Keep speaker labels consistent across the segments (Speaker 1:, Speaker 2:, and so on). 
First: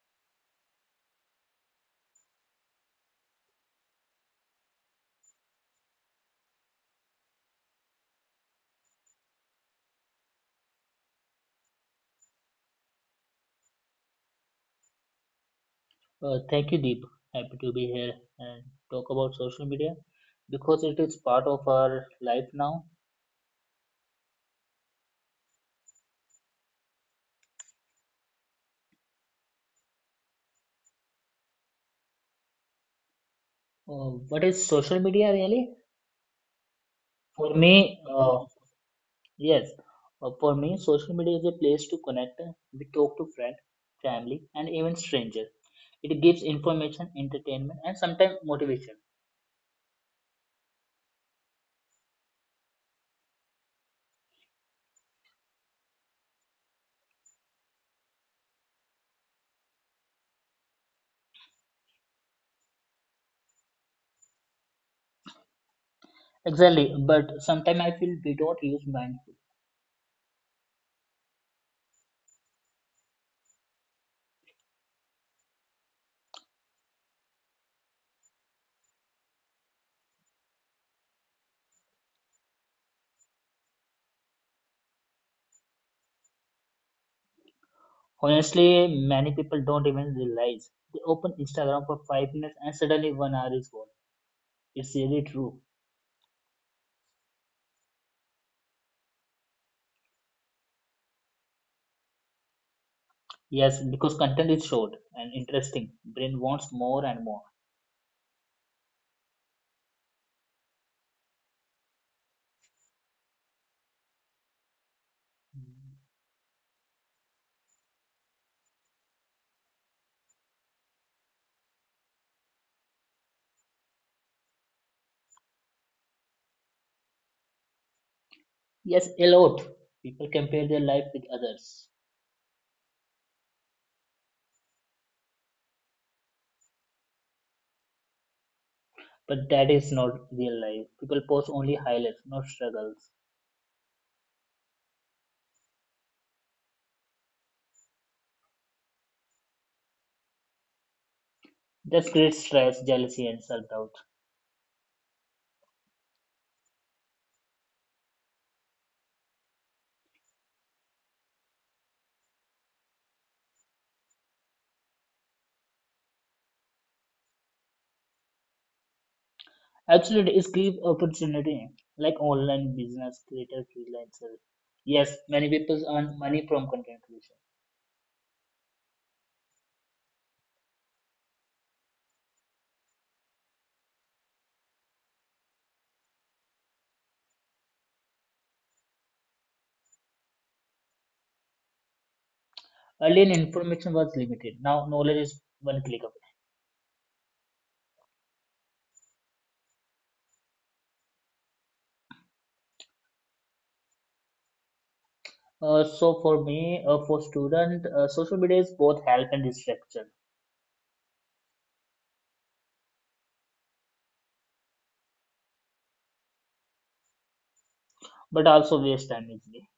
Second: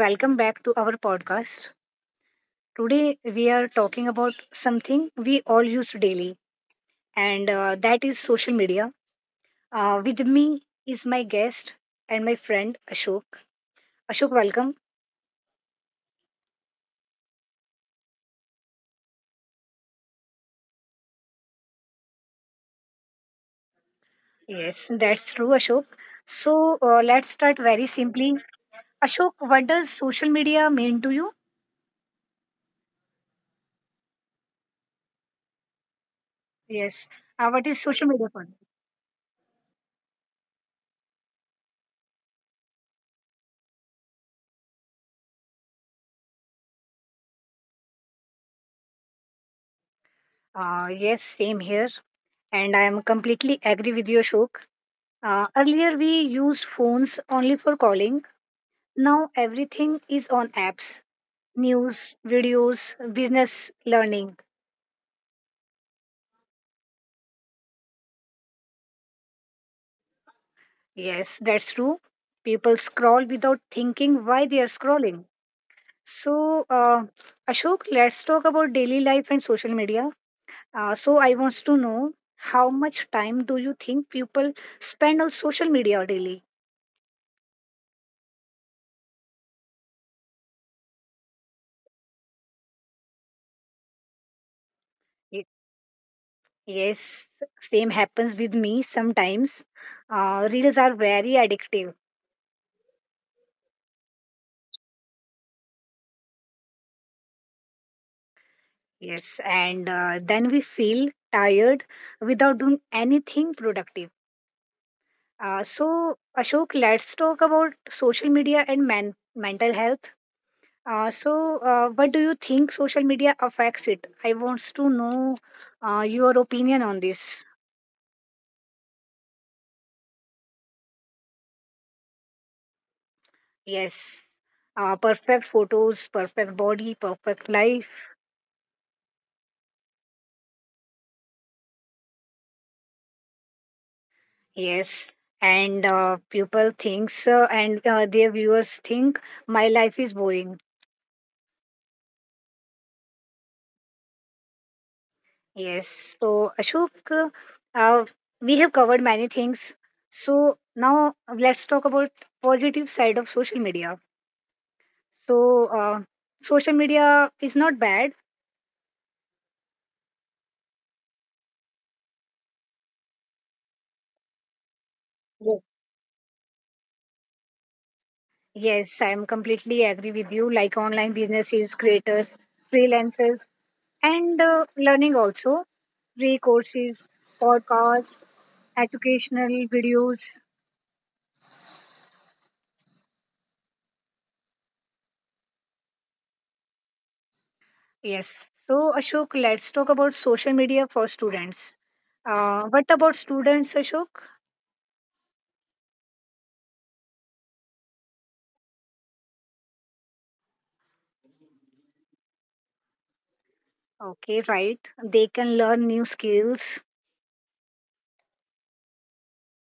Speaker 1: Welcome back to our podcast. Today, we are talking about something we all use daily, and that is social media. With me is my guest and my friend Ashok. Ashok, welcome.
Speaker 2: Thank you, Deep. Happy to be here and talk about social media because it is part of our life now.
Speaker 1: Yes, that's true, Ashok. So, let's start very simply. Ashok, what does social media mean to you?
Speaker 2: What is social media really?
Speaker 1: Yes,
Speaker 2: For
Speaker 1: what is
Speaker 2: me,
Speaker 1: social media for you?
Speaker 2: yes, for me, social media is a place to connect. We talk to friends, family, and even strangers. It gives information, entertainment, and sometimes motivation.
Speaker 1: Yes, same here. And I am completely agree with you, Ashok. Earlier, we used phones only for calling. Now everything is on apps, news, videos, business learning.
Speaker 2: Exactly, but sometimes I feel we don't use mindful.
Speaker 1: Yes, that's true. People scroll without thinking why they are scrolling. So, Ashok, let's talk about daily life and social media. I want to know how much time do you think people spend on social media daily?
Speaker 2: Honestly, many people don't even realize. They open Instagram for 5 minutes and suddenly 1 hour is gone. It's really
Speaker 1: Y-
Speaker 2: true.
Speaker 1: Yes, same happens with me sometimes. Reels are very addictive.
Speaker 2: Yes, because content is short and interesting. Brain wants more and more.
Speaker 1: Yes, and then we feel tired without doing anything productive. Ashok, let's talk about social media and man mental health. What do you think social media affects it? I wants to know your opinion on this.
Speaker 2: Yes, a lot. People compare their life with others.
Speaker 1: Yes, perfect photos, perfect body, perfect life.
Speaker 2: But that is not real life. People post only highlights, not struggles.
Speaker 1: Yes, and people thinks and their viewers think my life is boring.
Speaker 2: That creates stress, jealousy, and self doubt.
Speaker 1: Yes. So, Ashok, uh, we have covered many things. So now let's talk about positive side of social media. So, social media is not bad.
Speaker 2: Absolutely, it's give opportunity like online business creator freelancers. Yes, many
Speaker 1: Yes,
Speaker 2: people earn money from content creation.
Speaker 1: yes, I am completely agree with you. Like online businesses, creators, freelancers, and learning also, free courses, podcasts, educational videos.
Speaker 2: Earlier, information was limited. Now, knowledge is one click away.
Speaker 1: Yes. So, Ashok, let's talk about social media for students. What about students, Ashok?
Speaker 2: So for me, for student, social media is both help and distraction,
Speaker 1: Okay, right. They can learn new skills.
Speaker 2: but also waste time easily.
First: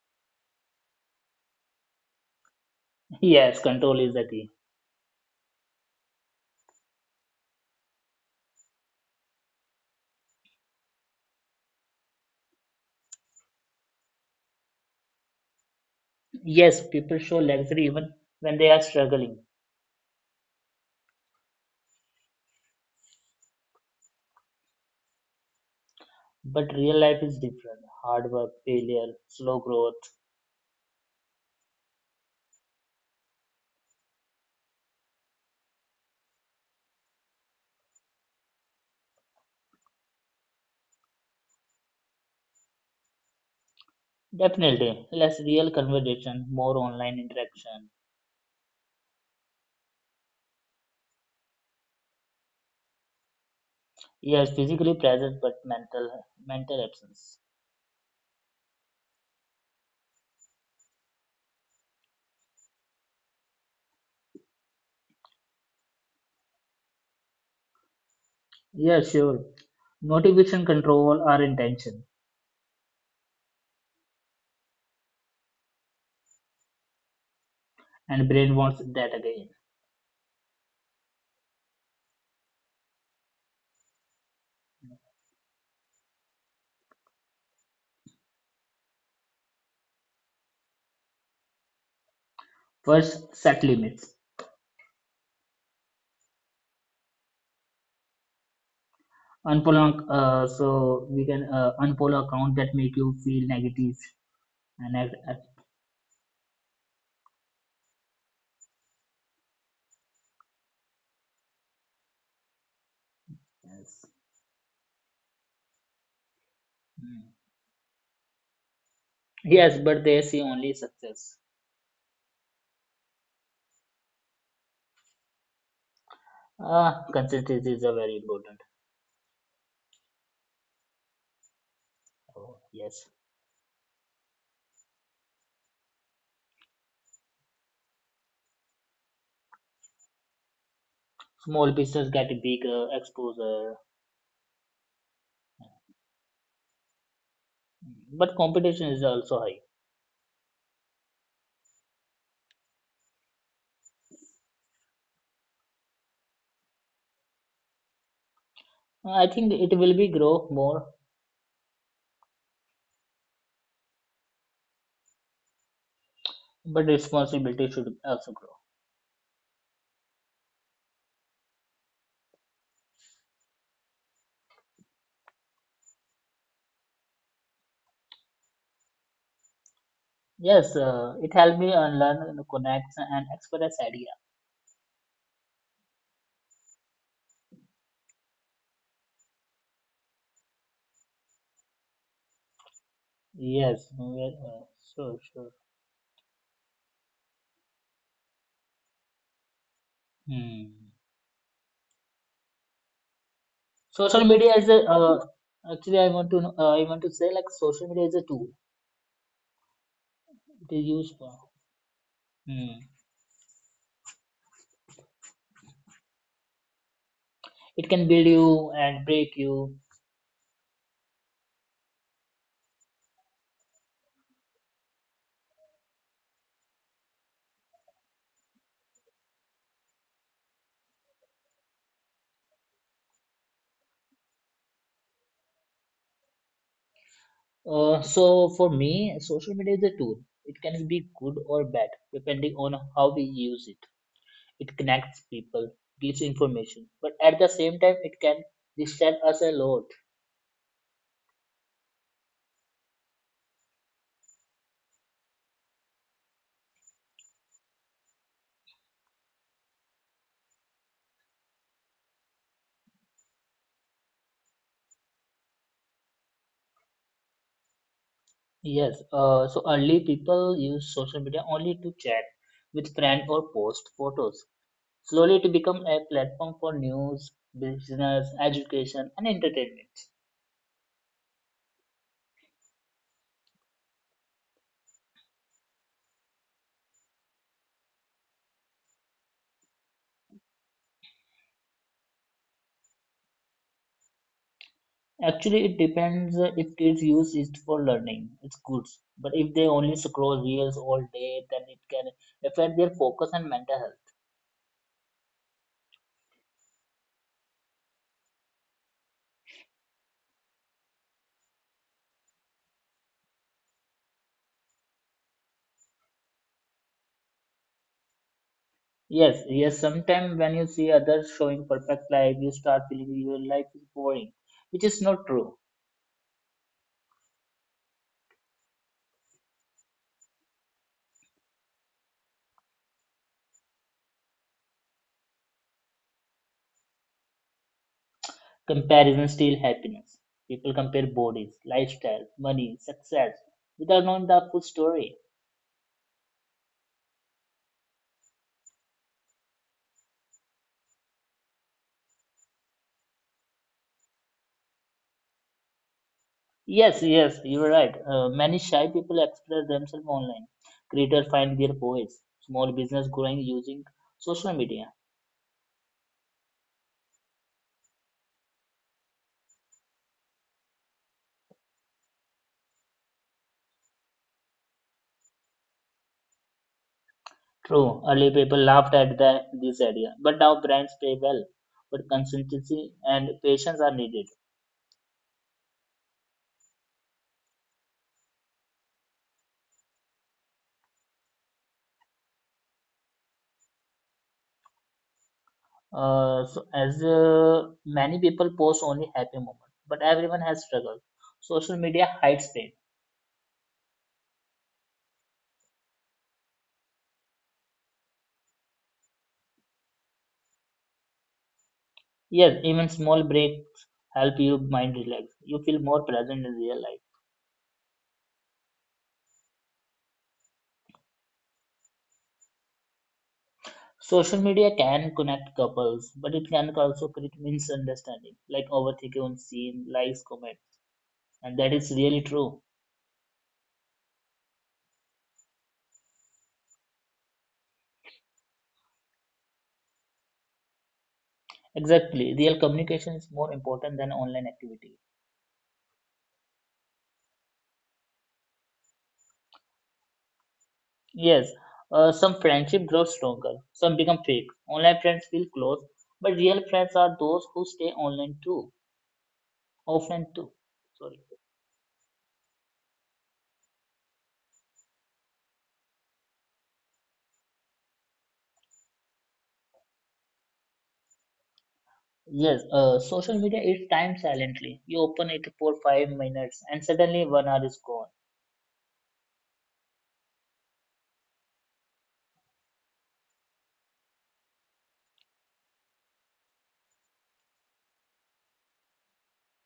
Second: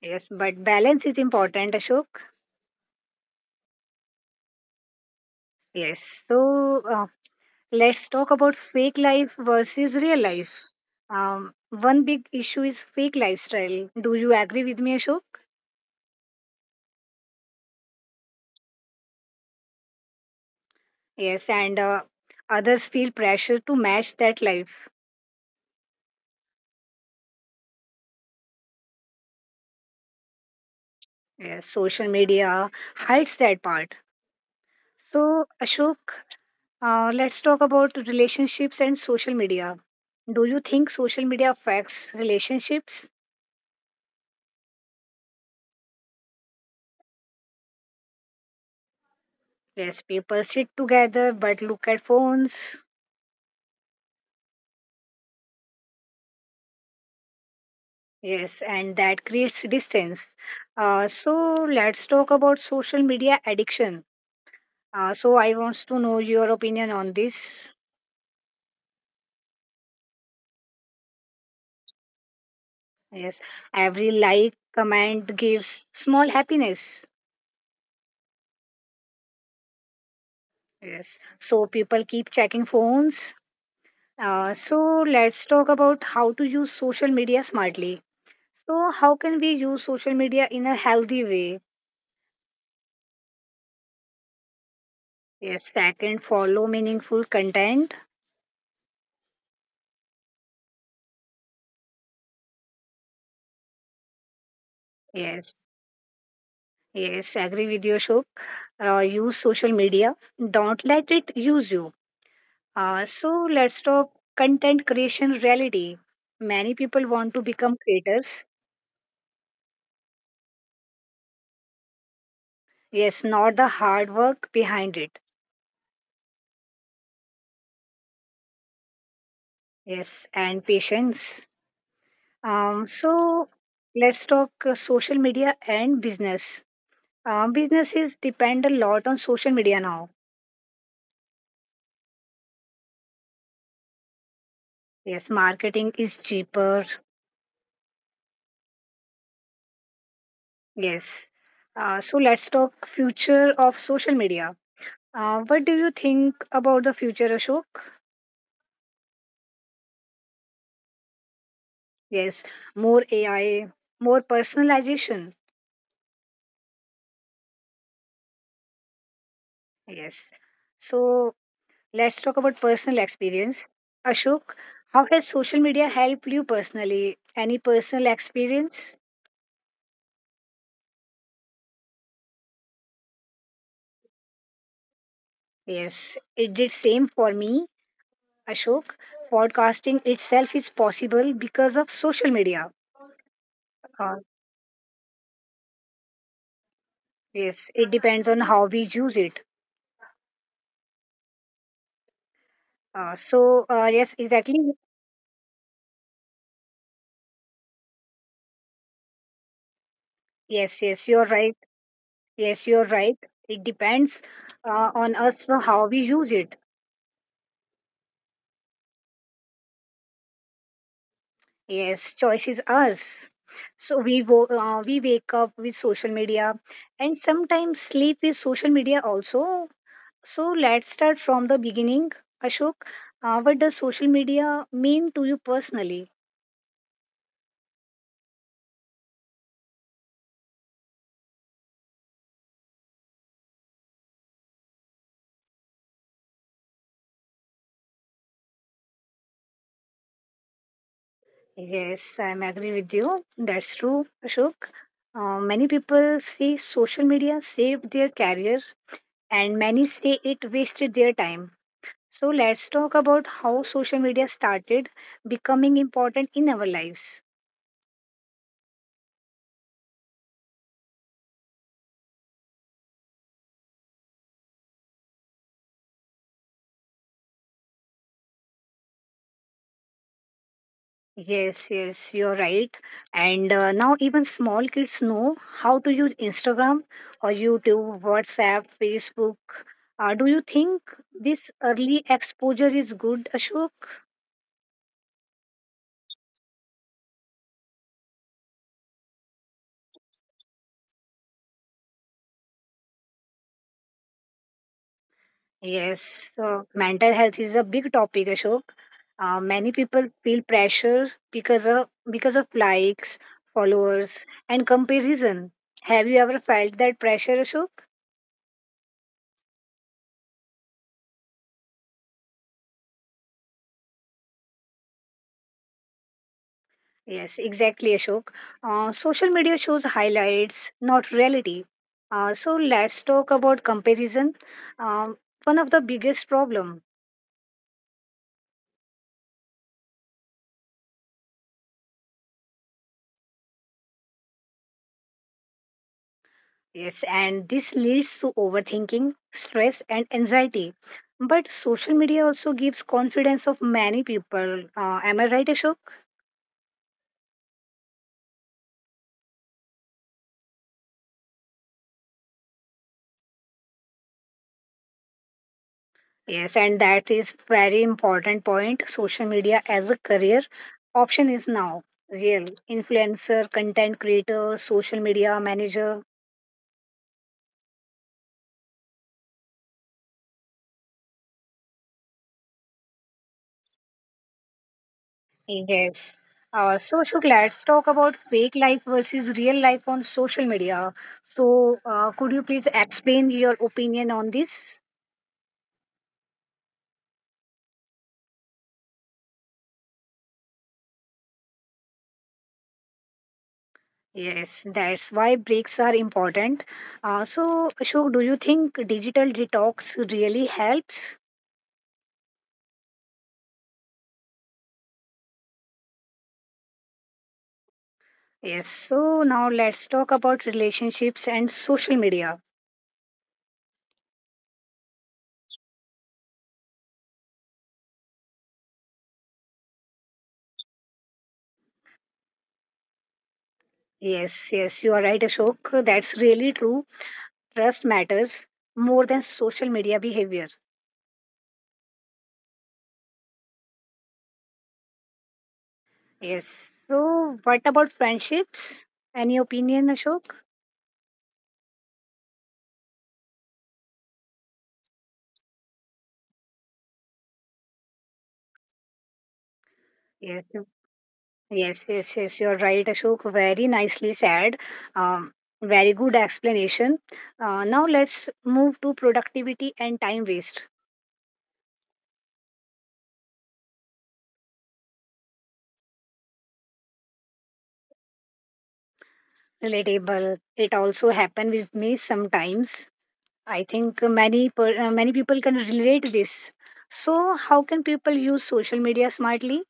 Speaker 1: Yes, but balance is important, Ashok.
Speaker 2: Yes, control is the key.
Speaker 1: Yes. So, let's talk about fake life versus real life. One big issue is fake lifestyle. Do you agree with me, Ashok?
Speaker 2: Yes, people show luxury even when they are struggling,
Speaker 1: Yes, and others feel pressure to match that life.
Speaker 2: but real life is different. Hard work, failure, slow growth.
Speaker 1: Yes, social media hides that part. So, Ashok, let's talk about relationships and social media. Do you think social media affects relationships?
Speaker 2: Definitely, less real conversation, more online interaction.
Speaker 1: Yes, people sit together but look at phones.
Speaker 2: Yes, physically present, but mental absence.
Speaker 1: Yes, and that creates distance. So let's talk about social media addiction. I want to know your opinion on this.
Speaker 2: Yeah, sure. Motivation, control, or intention,
Speaker 1: Yes, every like, comment gives small happiness.
Speaker 2: and brain wants that again.
Speaker 1: Yes, so people keep checking phones. So let's talk about how to use social media smartly. So, how can we use social media in a healthy way?
Speaker 2: First, set limits.
Speaker 1: Yes, second, follow meaningful content.
Speaker 2: Unfollow so we can unfollow account that make you feel negative and
Speaker 1: Yes, yes, agree with you, Shuk. Use social media. Don't let it use you. So let's
Speaker 2: yes.
Speaker 1: talk content creation reality. Many people want
Speaker 2: Mm.
Speaker 1: to become creators.
Speaker 2: Yes, but they see only success.
Speaker 1: Yes, not the hard work behind it.
Speaker 2: Ah, consistency is a very important.
Speaker 1: Yes, and patience.
Speaker 2: Oh, yes.
Speaker 1: So let's talk social media and business. Businesses depend a lot on social media now.
Speaker 2: Small business get bigger exposure,
Speaker 1: Yes, marketing is cheaper.
Speaker 2: but competition is also high.
Speaker 1: Yes. So let's talk future of social media. What do you think about the future, Ashok?
Speaker 2: I think it will be grow more,
Speaker 1: Yes, more AI, more personalization.
Speaker 2: but responsibility should also grow.
Speaker 1: Yes. So let's talk about personal experience. Ashok, how has social media helped you personally? Any personal experience?
Speaker 2: Yes, it helped me unlearn connect and express idea.
Speaker 1: Yes, it did same for me, Ashok. Podcasting itself is possible because of social media.
Speaker 2: Yes,
Speaker 1: Uh,
Speaker 2: sure, sure.
Speaker 1: Yes, it depends on how we use it.
Speaker 2: Hmm.
Speaker 1: Yes,
Speaker 2: Social media
Speaker 1: exactly.
Speaker 2: is a actually I want to know, I want to say, like, social media is a tool. It
Speaker 1: Yes,
Speaker 2: is
Speaker 1: yes,
Speaker 2: used
Speaker 1: you're
Speaker 2: for.
Speaker 1: right. Yes,
Speaker 2: Hmm.
Speaker 1: you're right. It depends on us how we use it.
Speaker 2: It can build you and break you.
Speaker 1: Yes, choice is ours. So we wake up with social media and sometimes sleep with social media also. So let's start from the beginning, Ashok. What does social media mean to you personally?
Speaker 2: So for me, social media is a tool. It can be good or bad depending on how we use it. It connects people, gives information, but at the same time, it can distract us a lot.
Speaker 1: Yes, I'm agree with you. That's true, Ashok. Many people say social media saved their career, and many say it wasted their time. So let's talk about how social media started becoming important in our lives.
Speaker 2: Yes. So early people use social media only to chat with friend or post photos. Slowly to become a platform for news, business, education, and entertainment.
Speaker 1: Yes, yes, you're right. And Now even small kids know how to use Instagram or YouTube, WhatsApp, Facebook. Do you think this early exposure is good, Ashok?
Speaker 2: Actually, it depends if kids use it for learning, it's good. But if they only scroll reels all day, then it can affect their focus and mental health.
Speaker 1: Yes, so mental health is a big topic, Ashok. Many people feel pressure because of likes, followers, and comparison. Have you ever felt that pressure, Ashok?
Speaker 2: Yes, yes, sometimes when you see others showing perfect life, you start feeling your life is boring, which is not true.
Speaker 1: Yes, exactly, Ashok. Social media shows highlights, not reality. Let's talk about comparison. Um, one of the biggest problem.
Speaker 2: Comparison steals happiness. People compare bodies, lifestyle, money, success without knowing the full story.
Speaker 1: Yes, and this leads to overthinking, stress, and anxiety. But social media also gives confidence of many people. Am I right, Ashok?
Speaker 2: Yes, yes, you're right. Many shy people express themselves online. Creators find their voice. Small business growing using social media.
Speaker 1: Yes, and that is very important point. Social media as a career option is now real. Influencer, content creator, social media manager.
Speaker 2: True, early people laughed at the, this idea, but now brands pay well. But consistency and patience are needed.
Speaker 1: Yes. Ashok, let's talk about fake life versus real life on social media. So, could you please explain your opinion on this?
Speaker 2: So as many people post only happy moment, but everyone has struggled. Social media hides pain.
Speaker 1: Yes, that's why breaks are important. Ashok, do you think digital detox really helps?
Speaker 2: Yes, even small breaks help your mind relax. You feel more present in real life.
Speaker 1: Yes. So, now let's talk about relationships and social media.
Speaker 2: Social media can connect couples, but it can also create misunderstanding, like overthinking on scene, likes, comment, and that is really true.
Speaker 1: Yes, yes, you are right, Ashok. That's really true. Trust matters more than social media behavior.
Speaker 2: Exactly, real communication is more important than online activity.
Speaker 1: Yes. So, what about friendships? Any opinion, Ashok?
Speaker 2: Yes, some friendship grows stronger, some become fake. Online friends feel close, but real friends are those who stay online too, offline
Speaker 1: Yes.
Speaker 2: too. Sorry.
Speaker 1: Yes, yes, yes, you're right, Ashok. Very nicely said. Um, very good explanation. Now let's move to productivity and time waste.
Speaker 2: Yes, social media eats time silently. You open it for 5 minutes, and suddenly 1 hour is gone.
Speaker 1: Relatable. It also happen with me sometimes. I think many people can relate this. So how can people use social media smartly?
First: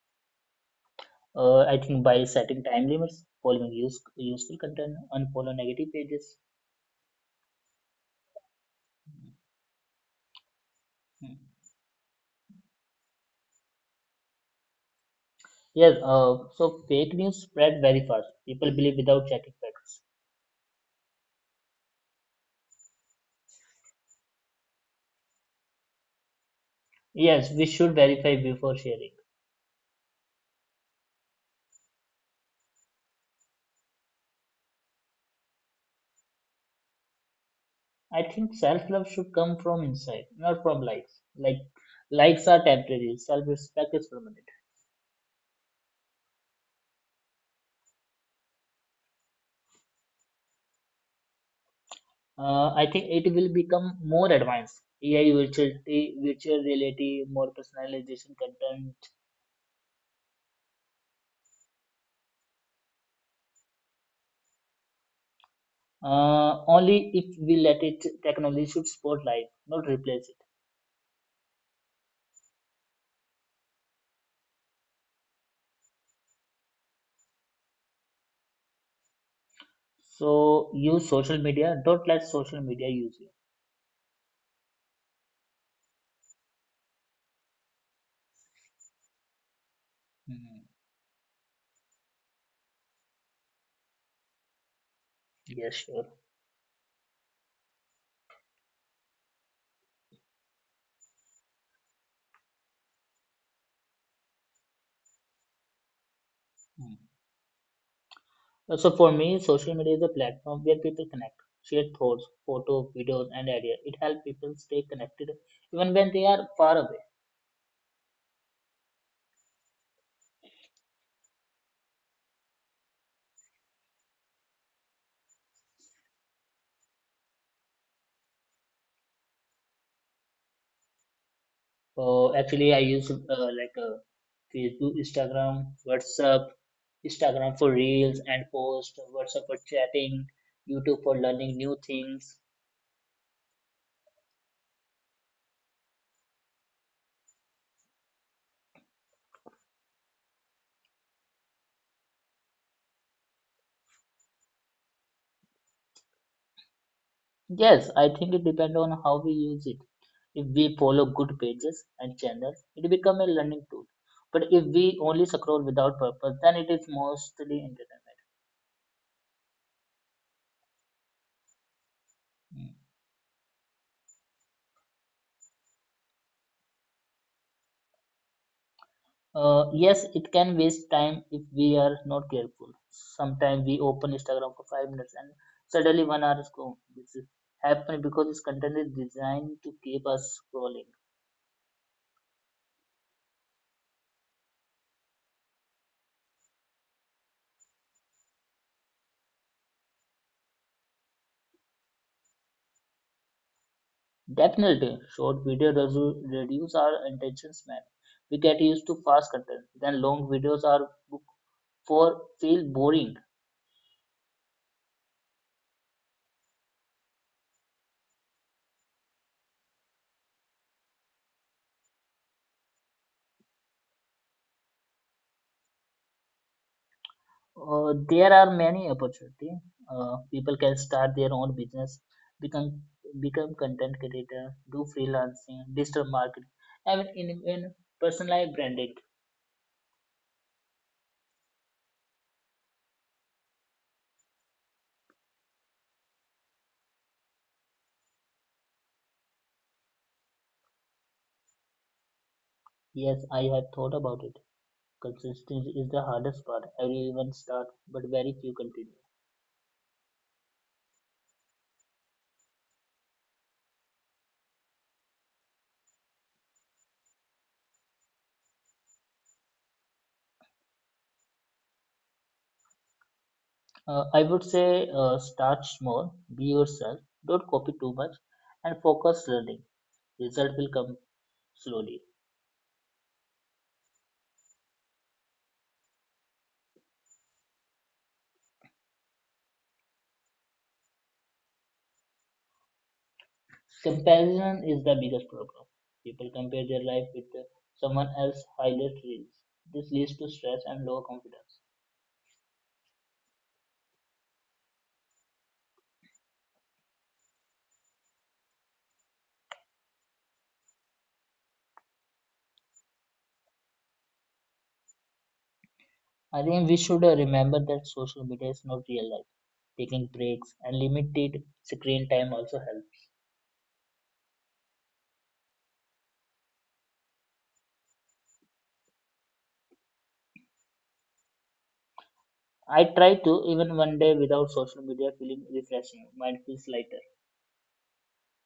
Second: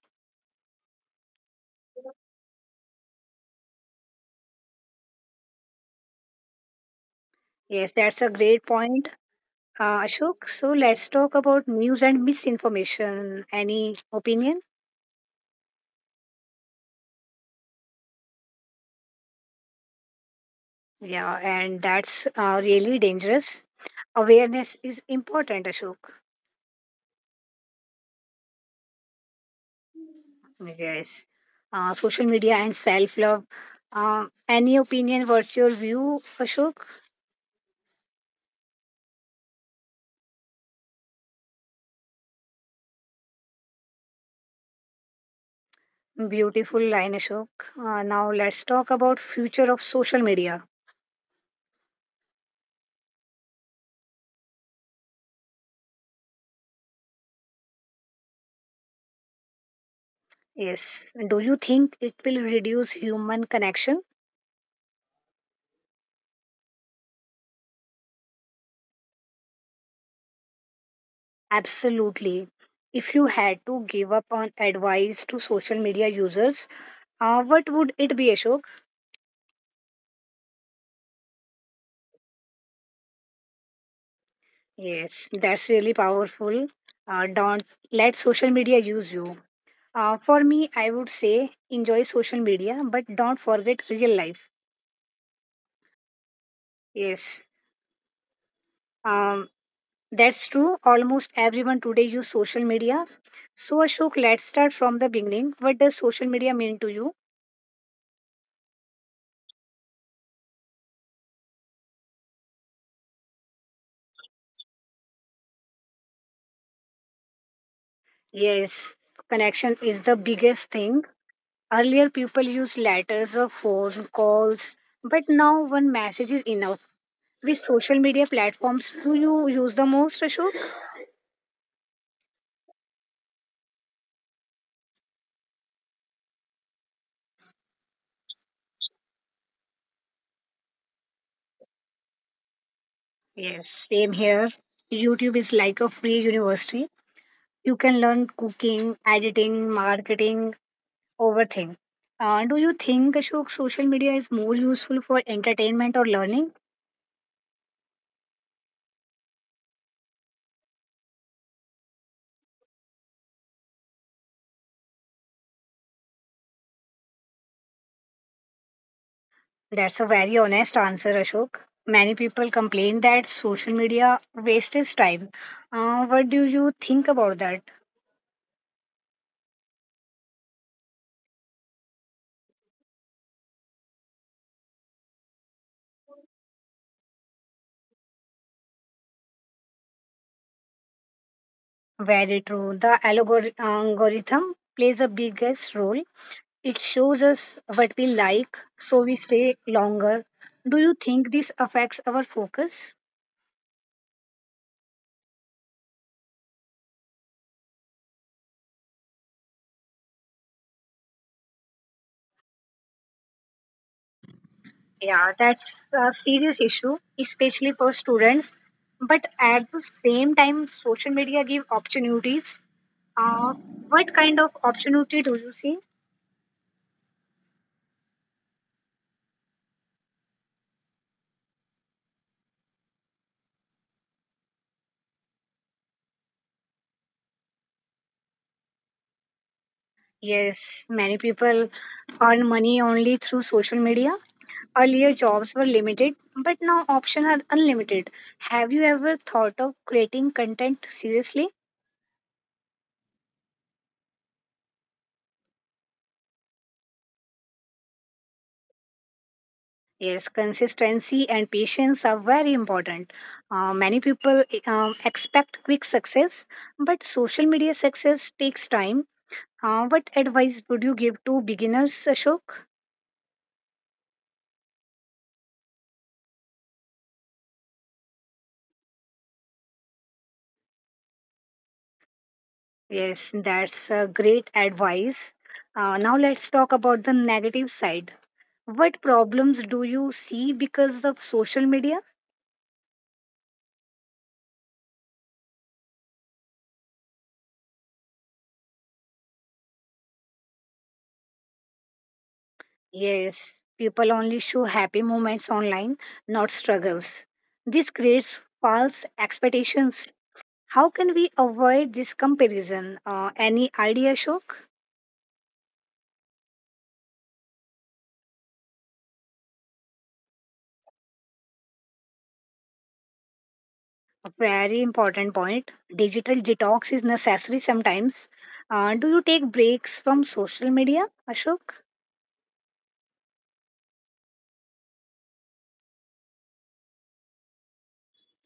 Speaker 2: I think by setting time limits, following useful content, unfollow negative pages.
Speaker 1: Yes, that's a great point, Ashok. So let's talk
Speaker 2: Hmm.
Speaker 1: about news and misinformation. Any opinion?
Speaker 2: Yes, so fake news spread very fast. People believe without checking facts.
Speaker 1: Yeah, and that's really dangerous. Awareness is important, Ashok.
Speaker 2: Yes, we should verify before sharing.
Speaker 1: Yes. Social media and self love. uh, any opinion, what's your view, Ashok?
Speaker 2: I think self-love should come from inside, not from likes. Like likes are temporary, self-respect is permanent.
Speaker 1: Beautiful line, Ashok. Now let's talk about future of social media.
Speaker 2: I think it will become more advanced. AI virtuality, virtual reality, more personalization content,
Speaker 1: Yes. Do you think it will reduce human connection?
Speaker 2: only if we let it. Technology should support life, not replace it.
Speaker 1: Absolutely. If you had to give up on advice to social media users, what would it be, Ashok?
Speaker 2: So use social media, don't let social media use you.
Speaker 1: Yes, that's really powerful. Don't let social media use you. For me,
Speaker 2: Mhm.
Speaker 1: I would say enjoy social media, but don't forget real life.
Speaker 2: Yes, sure.
Speaker 1: Yes, um, that's true. Almost everyone today use social media. So Ashok, let's start from the beginning. What does social media mean to
Speaker 2: Mm.
Speaker 1: you?
Speaker 2: So for me, social media is a platform where people connect, share thoughts, photos, videos, and ideas. It helps people stay connected even when they are far away.
Speaker 1: Yes, connection is the biggest thing. Earlier, people used letters or phone calls, but now one message is enough. Which social media platforms do you use the most, Ashok?
Speaker 2: So actually I use Facebook, Instagram, WhatsApp. Instagram for reels and posts, WhatsApp for chatting, YouTube for learning new things.
Speaker 1: Yes, same here. YouTube is like a free university. You can learn cooking, editing, marketing, overthink. Do you think, Ashok, social media is more useful for entertainment or learning?
Speaker 2: Yes, I think it depends on how we use it. If we follow good pages and channels, it becomes a learning tool. But if we only scroll without purpose, then it is mostly entertainment.
Speaker 1: That's a very honest answer, Ashok. Many people
Speaker 2: Mm.
Speaker 1: complain that social media wastes time. What do you think about that?
Speaker 2: Yes, it can waste time if we are not careful. Sometimes we open Instagram for 5 minutes and suddenly 1 hour is gone. This is happening because this content is designed to keep us scrolling.
Speaker 1: Very true. The algorithm plays a biggest role. It shows us what we like, so we stay longer. Do you think this affects our focus?
Speaker 2: Definitely, reduce our attention span. We get used to fast content, then long videos are book for feel boring.
Speaker 1: Yeah, that's a serious issue, especially for students. But at the same time, social media give opportunities. Uh, what kind of opportunity do you see?
Speaker 2: There are many opportunities. People can start their own business, become become content creator, do freelancing, digital marketing, and in personalized branding.
Speaker 1: Yes, many people earn money only through social media. Earlier, jobs were limited, but now options are unlimited. Have you ever thought of creating content seriously?
Speaker 2: Yes, I have thought about it. Consistency is the hardest part. Everyone start, but very few continue.
Speaker 1: Yes, consistency and patience are very important. Many people expect quick success, but social media success takes time. What advice would you give to beginners, Ashok?
Speaker 2: I would say start small, be yourself, don't copy too much, and focus learning. Result will come slowly.
Speaker 1: Yes, that's great advice. Now let's talk about the negative side. What problems do you see because of social media?
Speaker 2: Comparison is the biggest problem. People compare their life with someone else's highlight reels. This leads to stress and lower confidence.
Speaker 1: Yes, people only show happy moments online, not struggles. This creates false expectations. How can we avoid this comparison? Any idea, Shok?
Speaker 2: I think we should remember that social media is not real life. Taking breaks and limited screen time also helps.
Speaker 1: A very important point. Digital detox is necessary sometimes. Do you take breaks from social media, Ashok?
Speaker 2: I try to, even one day without social media feeling refreshing. Mind feels lighter.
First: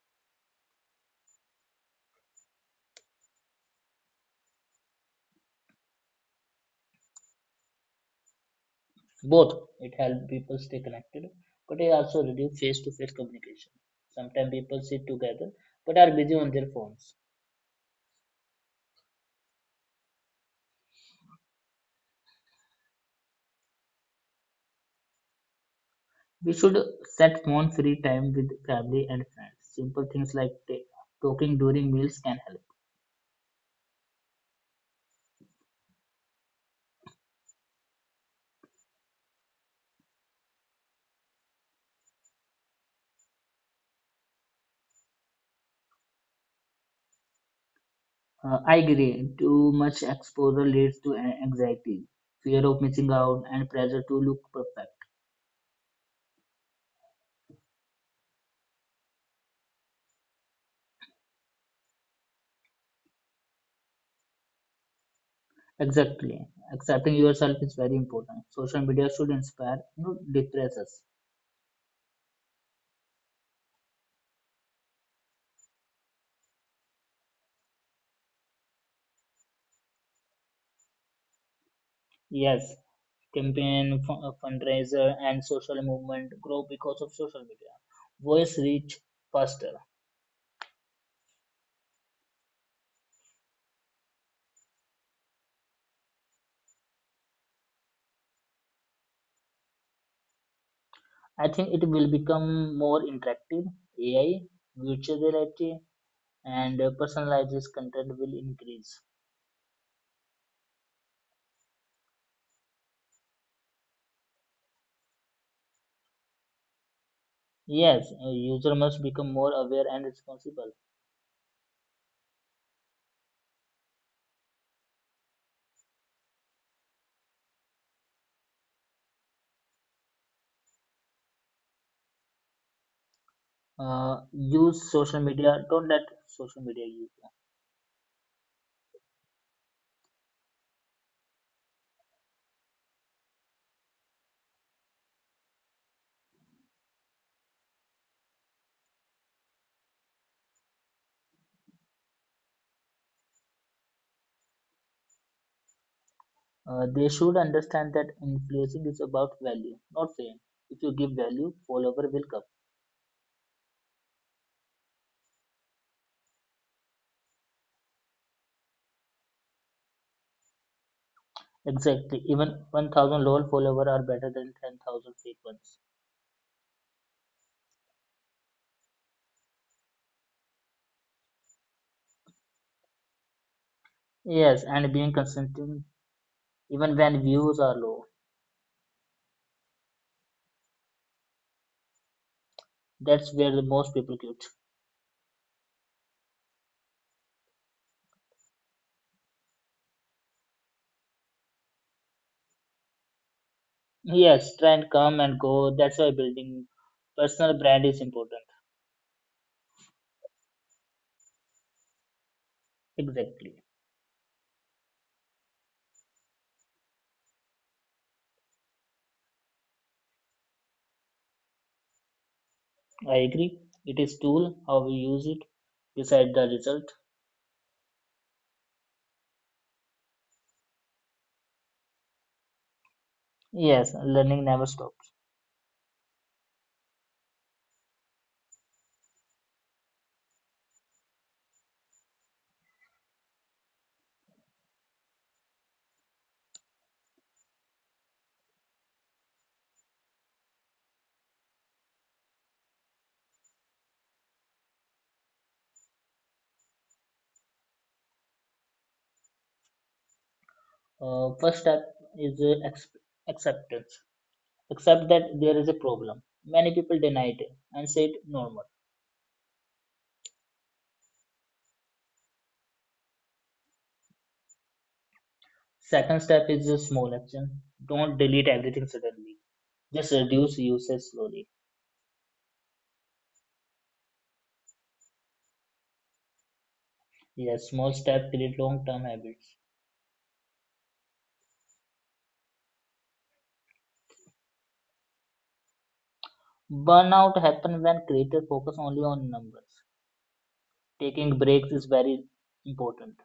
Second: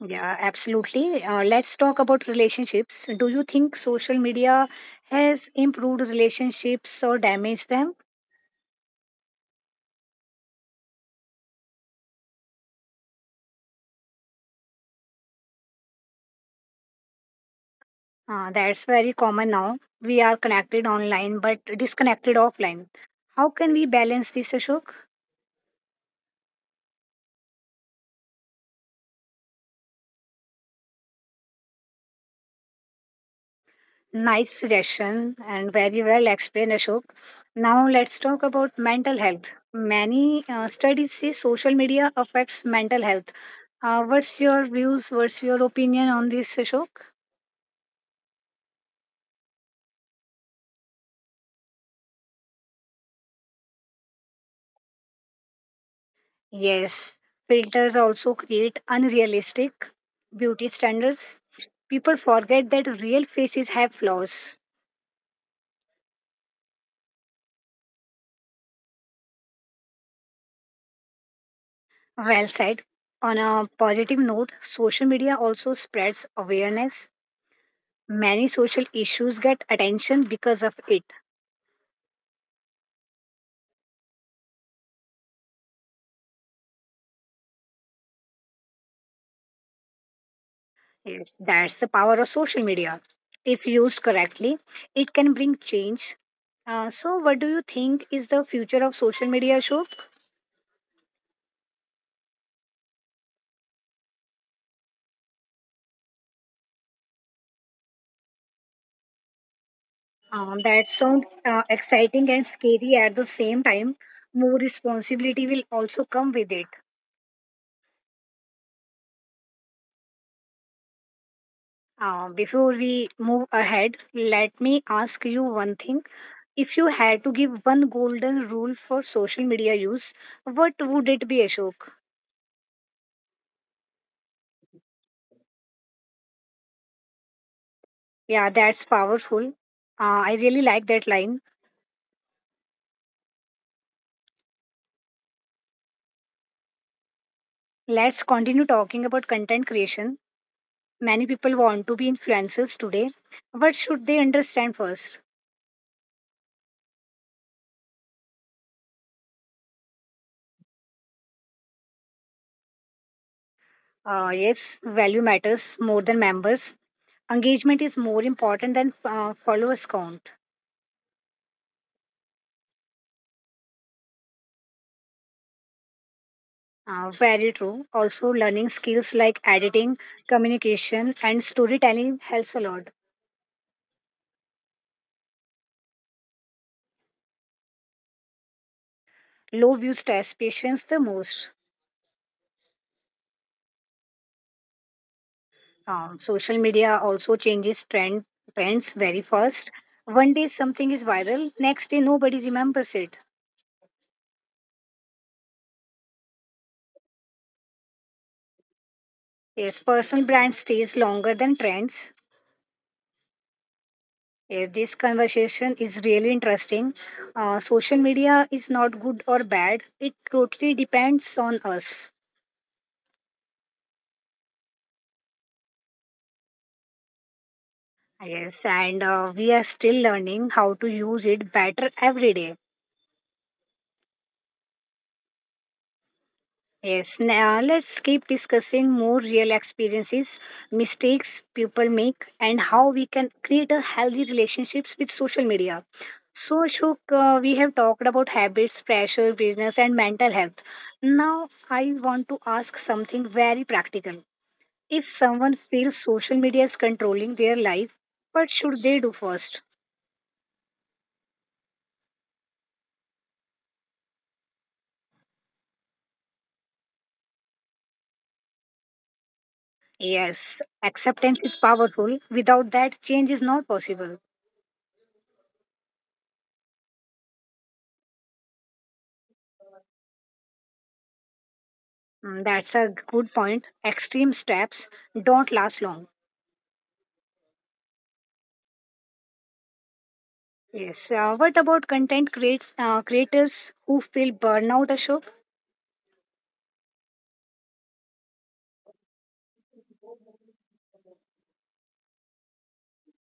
Speaker 1: Yeah, absolutely. Let's talk about relationships. Do you think social media has improved relationships or damaged them?
Speaker 2: Both, it helps people stay connected, but it also reduce face-to-face communication. Sometimes people sit together but are busy on their phones.
Speaker 1: That's very common now. We are connected online but disconnected offline. How can we balance this, Ashok?
Speaker 2: We should set phone free time with family and friends. Simple things like talking during meals can help.
Speaker 1: Nice suggestion and very well explained, Ashok. Now let's talk about mental health. Many studies say social media affects mental health. What's your views? What's your opinion on this, Ashok?
Speaker 2: I agree, too much exposure leads to anxiety, fear of missing out, and pressure to look perfect.
Speaker 1: Yes, filters also create unrealistic beauty standards. People forget that real faces have flaws.
Speaker 2: Exactly, accepting yourself is very important. Social media should inspire, not depress us.
Speaker 1: Well said. On a positive note, social media also spreads awareness. Many social issues get attention because of it.
Speaker 2: Yes, fundraiser, and social movement grow because of social media. Voice reach faster.
Speaker 1: Yes, that's the power of social media. If used correctly, it can bring change. What do you think is the future of social media, Ashok?
Speaker 2: I think it will become more interactive. AI, virtual reality, and personalized content will increase.
Speaker 1: That sounds exciting and scary at the same time. More responsibility will also come with it.
Speaker 2: Yes, a user must become more aware and responsible.
Speaker 1: Before we move ahead, let me ask you one thing. If you had to give one golden rule for social media use, what would it be, Ashok?
Speaker 2: Use social media. Don't let social media use you.
Speaker 1: Yeah, that's powerful. I really like that line. Let's continue talking about content creation. Many people want to be influencers today. What should they understand first?
Speaker 2: They should understand that influencing is about value, not fame. If you give value, follower will come.
Speaker 1: Yes, value matters more than members. Engagement is more important than followers count.
Speaker 2: Exactly. Even 1000 LOL followers are better than 10,000 fake ones.
Speaker 1: Very true. Also, learning skills like editing, communication, and storytelling helps a lot.
Speaker 2: Yes, and being consistent even when views are low.
Speaker 1: Low views test patience the most.
Speaker 2: That's where the most people quit.
Speaker 1: Social media also changes trends very fast. One day something is viral, next day nobody remembers it
Speaker 2: Yes, trend come and go. That's why building personal brand is important.
Speaker 1: Yes, personal brand stays longer than trends.
Speaker 2: Exactly.
Speaker 1: Yeah, this conversation is really interesting. Social media is not good or bad. It totally depends on us.
Speaker 2: I agree. It is tool, how we use it, decide the result.
Speaker 1: Yes, and we are still learning how to use it better every day.
Speaker 2: Yes, learning never stops.
Speaker 1: Yes, now let's keep discussing more real experiences, mistakes people make, and how we can create a healthy relationships with social media. So, Ashok, we have talked about habits, pressure, business, and mental health. Now, I want to ask something very practical. If someone feels social media is controlling their life, what should they do first?
Speaker 2: First step is acceptance. Accept that there is a problem. Many people deny it and say it normal.
Speaker 1: Yes, acceptance is powerful. Without that, change is not possible.
Speaker 2: Second step is a small action. Don't delete everything suddenly. Just reduce usage slowly.
Speaker 1: Mm, that's a good point. Extreme steps don't last long.
Speaker 2: Yes, small steps create long-term habits.
Speaker 1: Yes. What about content creates, creators who feel burnout, Ashok?
Speaker 2: Burnout happens when creators focus only on numbers. Taking breaks is very important.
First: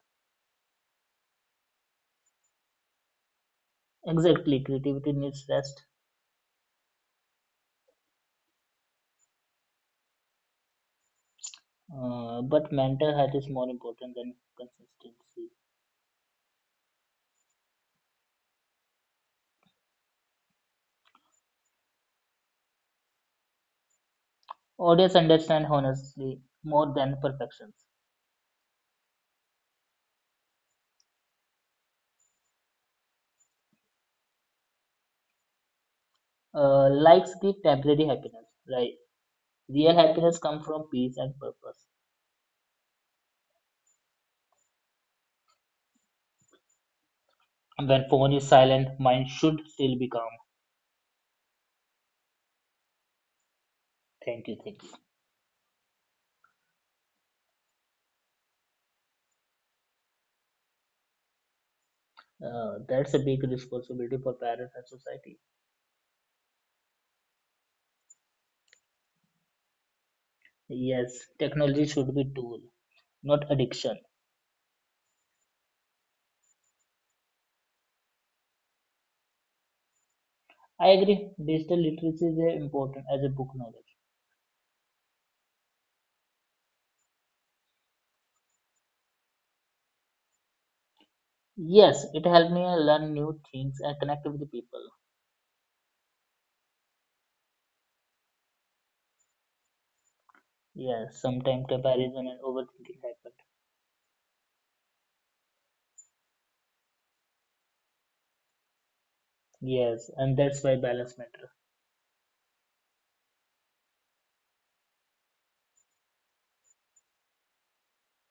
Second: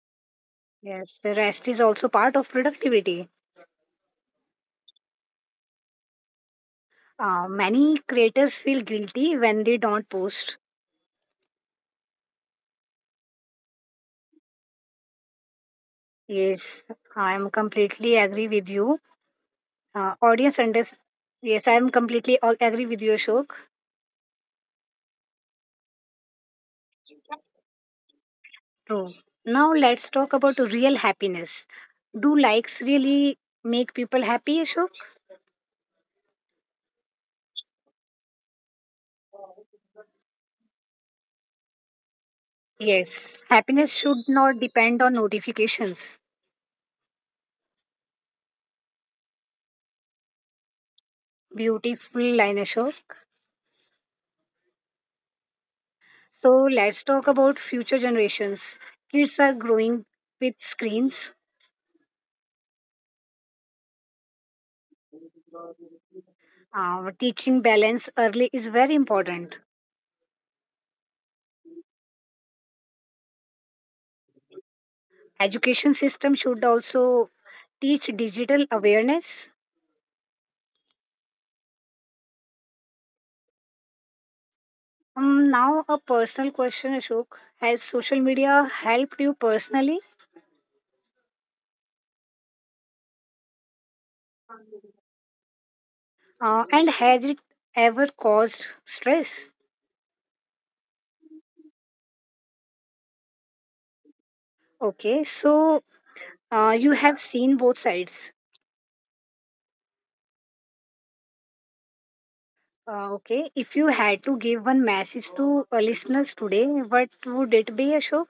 Speaker 1: Yes, rest is also part of productivity.
Speaker 2: Exactly, creativity needs rest,
Speaker 1: Many creators feel guilty when they don't post.
Speaker 2: but mental health is more important than consistency.
Speaker 1: Yes, I am completely agree with you. Audience under yes, I am completely all agree with you, Ashok.
Speaker 2: Audience understand honestly more than perfections.
Speaker 1: True. Now let's talk about real happiness. Do likes really make people happy, Ashok?
Speaker 2: Likes give temporary happiness, right? Real happiness comes from peace and purpose.
Speaker 1: Yes, happiness should not depend on notifications.
Speaker 2: When phone is silent, mind should still be calm.
Speaker 1: Beautiful, Linusha.
Speaker 2: Thank you, thank you.
Speaker 1: So let's talk about future generations. Kids are growing with screens.
Speaker 2: That's a big responsibility for parents and society.
Speaker 1: Teaching balance early is very important.
Speaker 2: Yes, technology should be tool, not addiction.
Speaker 1: Education system should also teach digital awareness.
Speaker 2: I agree. Digital literacy is important as a book knowledge.
Speaker 1: Now a personal question, Ashok. Has social media helped you personally?
Speaker 2: Yes, it helped me learn new things and connect with the people.
Speaker 1: And has it ever caused stress?
Speaker 2: Yes, sometimes comparison and overthinking happen.
Speaker 1: Okay, so you have seen both sides.
Speaker 2: Yes, and that's why balance matter.
Speaker 1: Okay, if you had to give one message to listeners today, what would it be, Ashok?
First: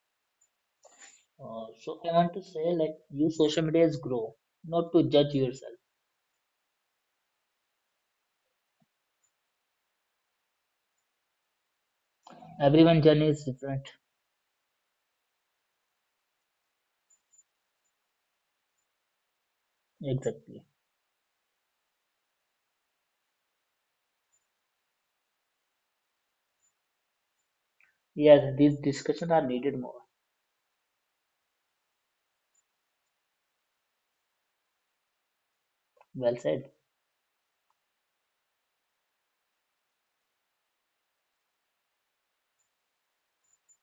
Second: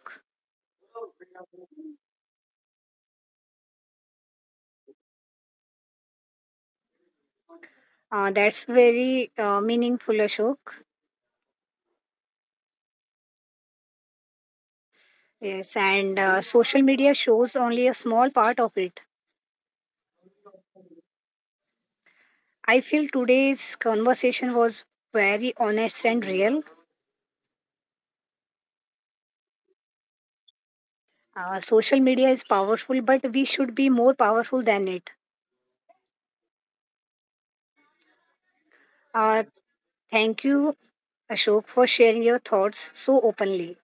Speaker 2: I want to say, like, use social media as grow, not to judge yourself.
Speaker 1: That's very meaningful, Ashok.
Speaker 2: Everyone journey is different.
Speaker 1: Yes, and social media shows only a small part of it.
Speaker 2: Exactly.
Speaker 1: I feel today's conversation was very honest and real.
Speaker 2: Yes, these discussions are needed more.
Speaker 1: Social media is powerful, but we should be more powerful than it.
Speaker 2: Well said.
Speaker 1: Uh, Thank you, Ashok, for sharing your thoughts so openly.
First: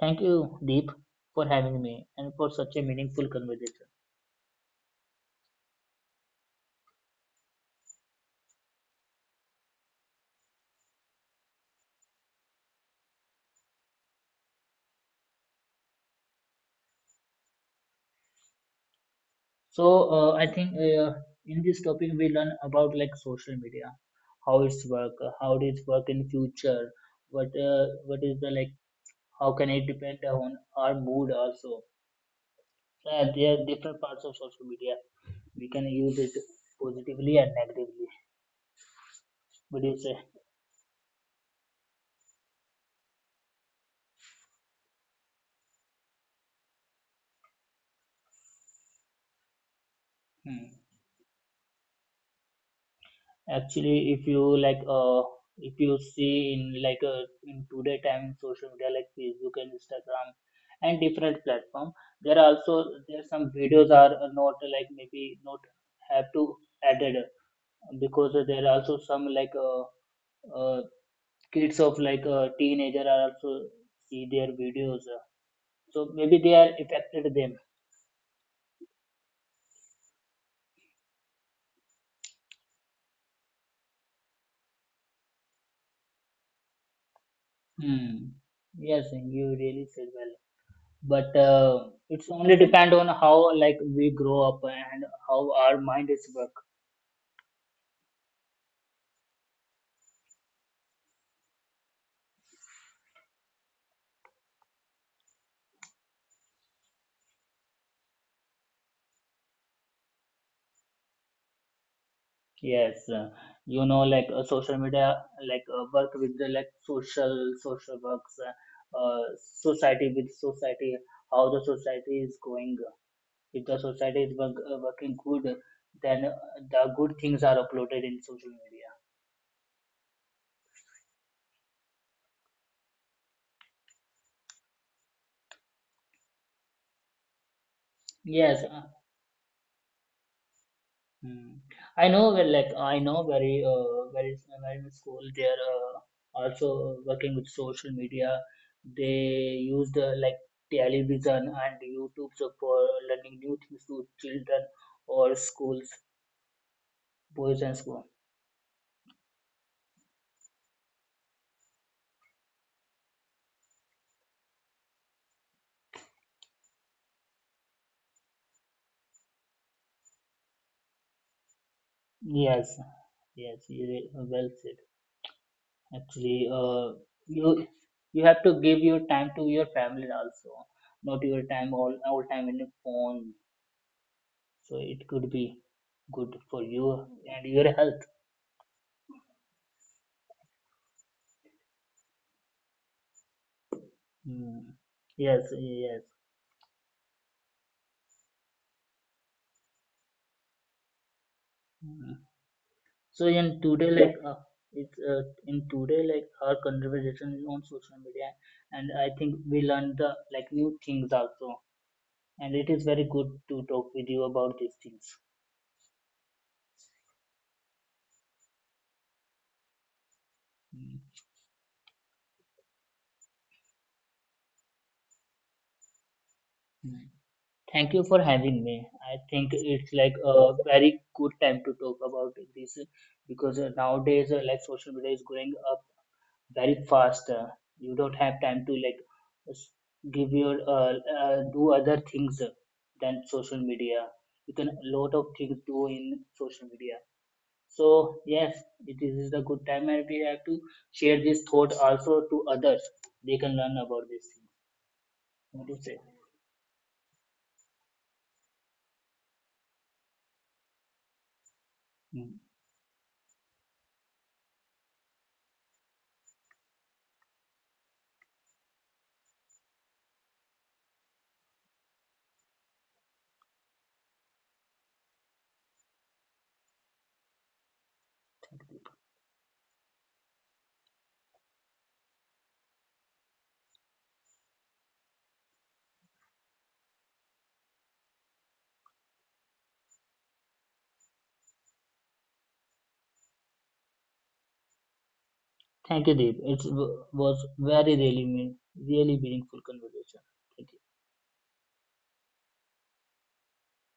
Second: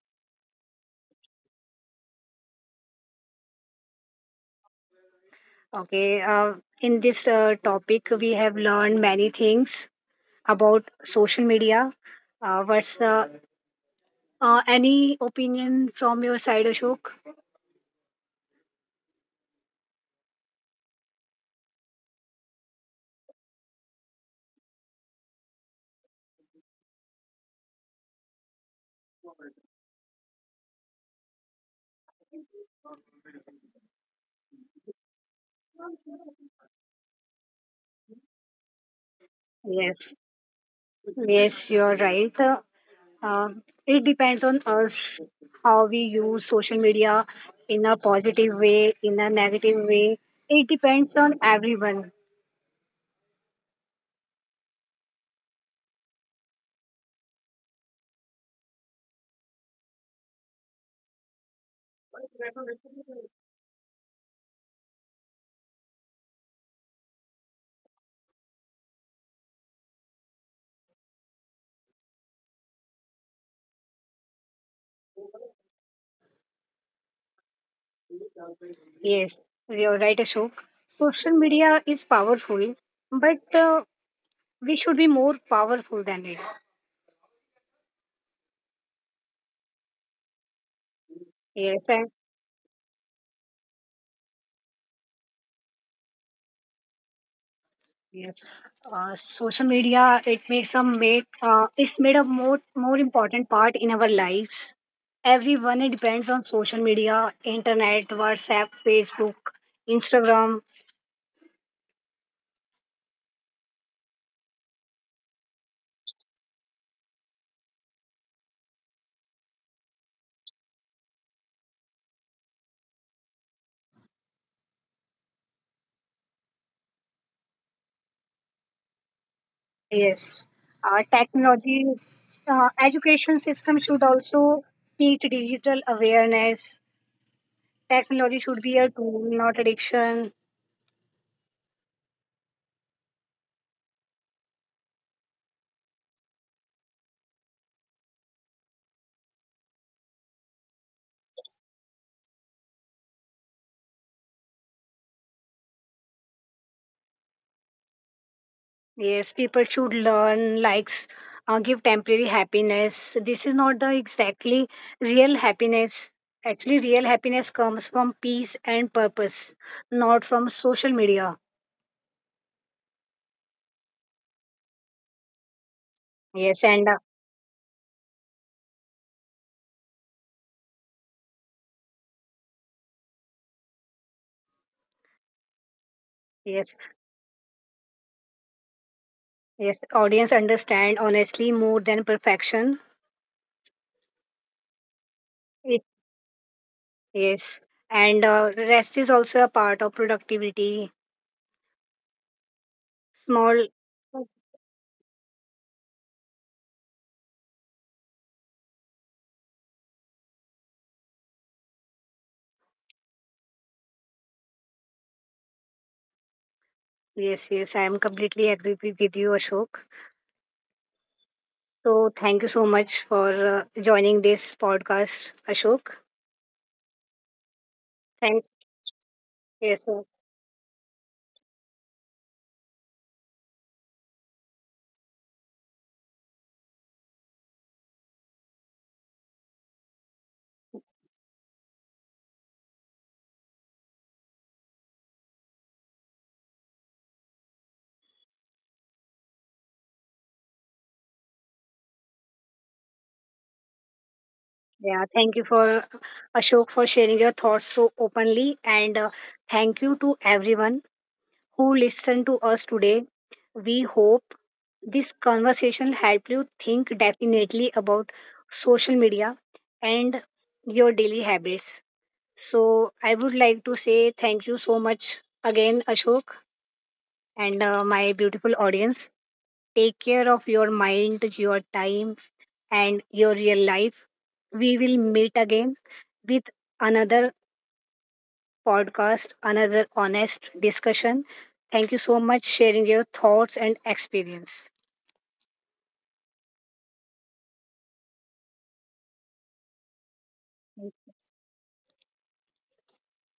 Speaker 2: Thank you, Deep, for having me and for such a meaningful conversation.
Speaker 1: Okay, in this topic, we have learned many things about social media. What's Any opinion from your side, Ashok?
Speaker 2: I think in this topic we learn about like social media, how it's work, how it work in future, what is the like, how can it depend on our mood also. So, yeah, there are different parts of social media. We can use it positively and negatively. What do you
Speaker 1: Yes,
Speaker 2: say?
Speaker 1: yes, you're right. Uh, it depends on us how we use social media in a positive way, in a negative way. It
Speaker 2: Hmm.
Speaker 1: depends on everyone.
Speaker 2: Actually, if you like, if you see in like in today time in social media like Facebook and Instagram and different platform, there are some videos are not like maybe not have to added because there are also some like uh, kids of like teenager are also see their videos, so maybe they are affected them.
Speaker 1: Yes, you're right, Ashok. Social media is powerful, but we should be more powerful than it.
Speaker 2: Hmm. Yes, you really said well. But
Speaker 1: Yes, and
Speaker 2: it's only depend on how like we grow up and how our mind is work.
Speaker 1: yes, social media it's made a more important part in our lives. Everyone it depends on social media, internet, WhatsApp, Facebook, Instagram.
Speaker 2: Yes, you know, like social media like work with the like social works, society with society, how the society is going. If the society is work, working good, then the good things are uploaded in social media.
Speaker 1: Yes, uh, technology, education system should also teach digital awareness. Technology
Speaker 2: Yes,
Speaker 1: should be a tool, not addiction.
Speaker 2: Hmm. I know well, like I know very I'm school they are also working with social media. They use the like television and YouTube so for learning new things to children or schools, boys and school.
Speaker 1: Yes, people should learn likes give temporary happiness. This is not the exactly real happiness. Actually, real happiness comes from peace and purpose, not from social media.
Speaker 2: Yes, yes, well said. Actually,
Speaker 1: Yes, and
Speaker 2: you you have to give your time to your family also, not your time all time in the phone. So it could be good for
Speaker 1: yes,
Speaker 2: you and your health.
Speaker 1: yes, audience understand honestly more than perfection.
Speaker 2: Mm. Yes,
Speaker 1: Yes,
Speaker 2: yes.
Speaker 1: yes, and rest is also a part of productivity.
Speaker 2: Mm. So in
Speaker 1: Small.
Speaker 2: today, like it's in today, like our conversation is on social media, and I think we learn the like new things also, and it is very good to talk with you about these things.
Speaker 1: Yes, yes, I am completely agree with you, Ashok.
Speaker 2: Mm.
Speaker 1: So thank you so much for joining this podcast, Ashok.
Speaker 2: Thank you for
Speaker 1: Thanks.
Speaker 2: having me. I think
Speaker 1: Yes,
Speaker 2: it's
Speaker 1: sir.
Speaker 2: like a very good time to talk about this because nowadays, like social media is growing up very fast. You don't have time to like s- give your do other things than social media. You can a lot of things do in social media. So yes, it is a good time, and we have to share this thought also to others. They can learn about this thing.
Speaker 1: Yeah, thank you
Speaker 2: What
Speaker 1: for
Speaker 2: do you say?
Speaker 1: Ashok for sharing your thoughts so openly, and thank you to everyone who listened
Speaker 2: Hmm.
Speaker 1: to us today. We hope this conversation helped you think definitely about social media and your daily habits. So I would like to say thank you so much again, Ashok, and my beautiful audience. Take care of your mind, your time, and your real life. We will meet again with another podcast, another honest discussion. Thank you so much sharing your thoughts and experience.
Speaker 2: Thank you, Deep. It was really meaningful conversation. Thank you.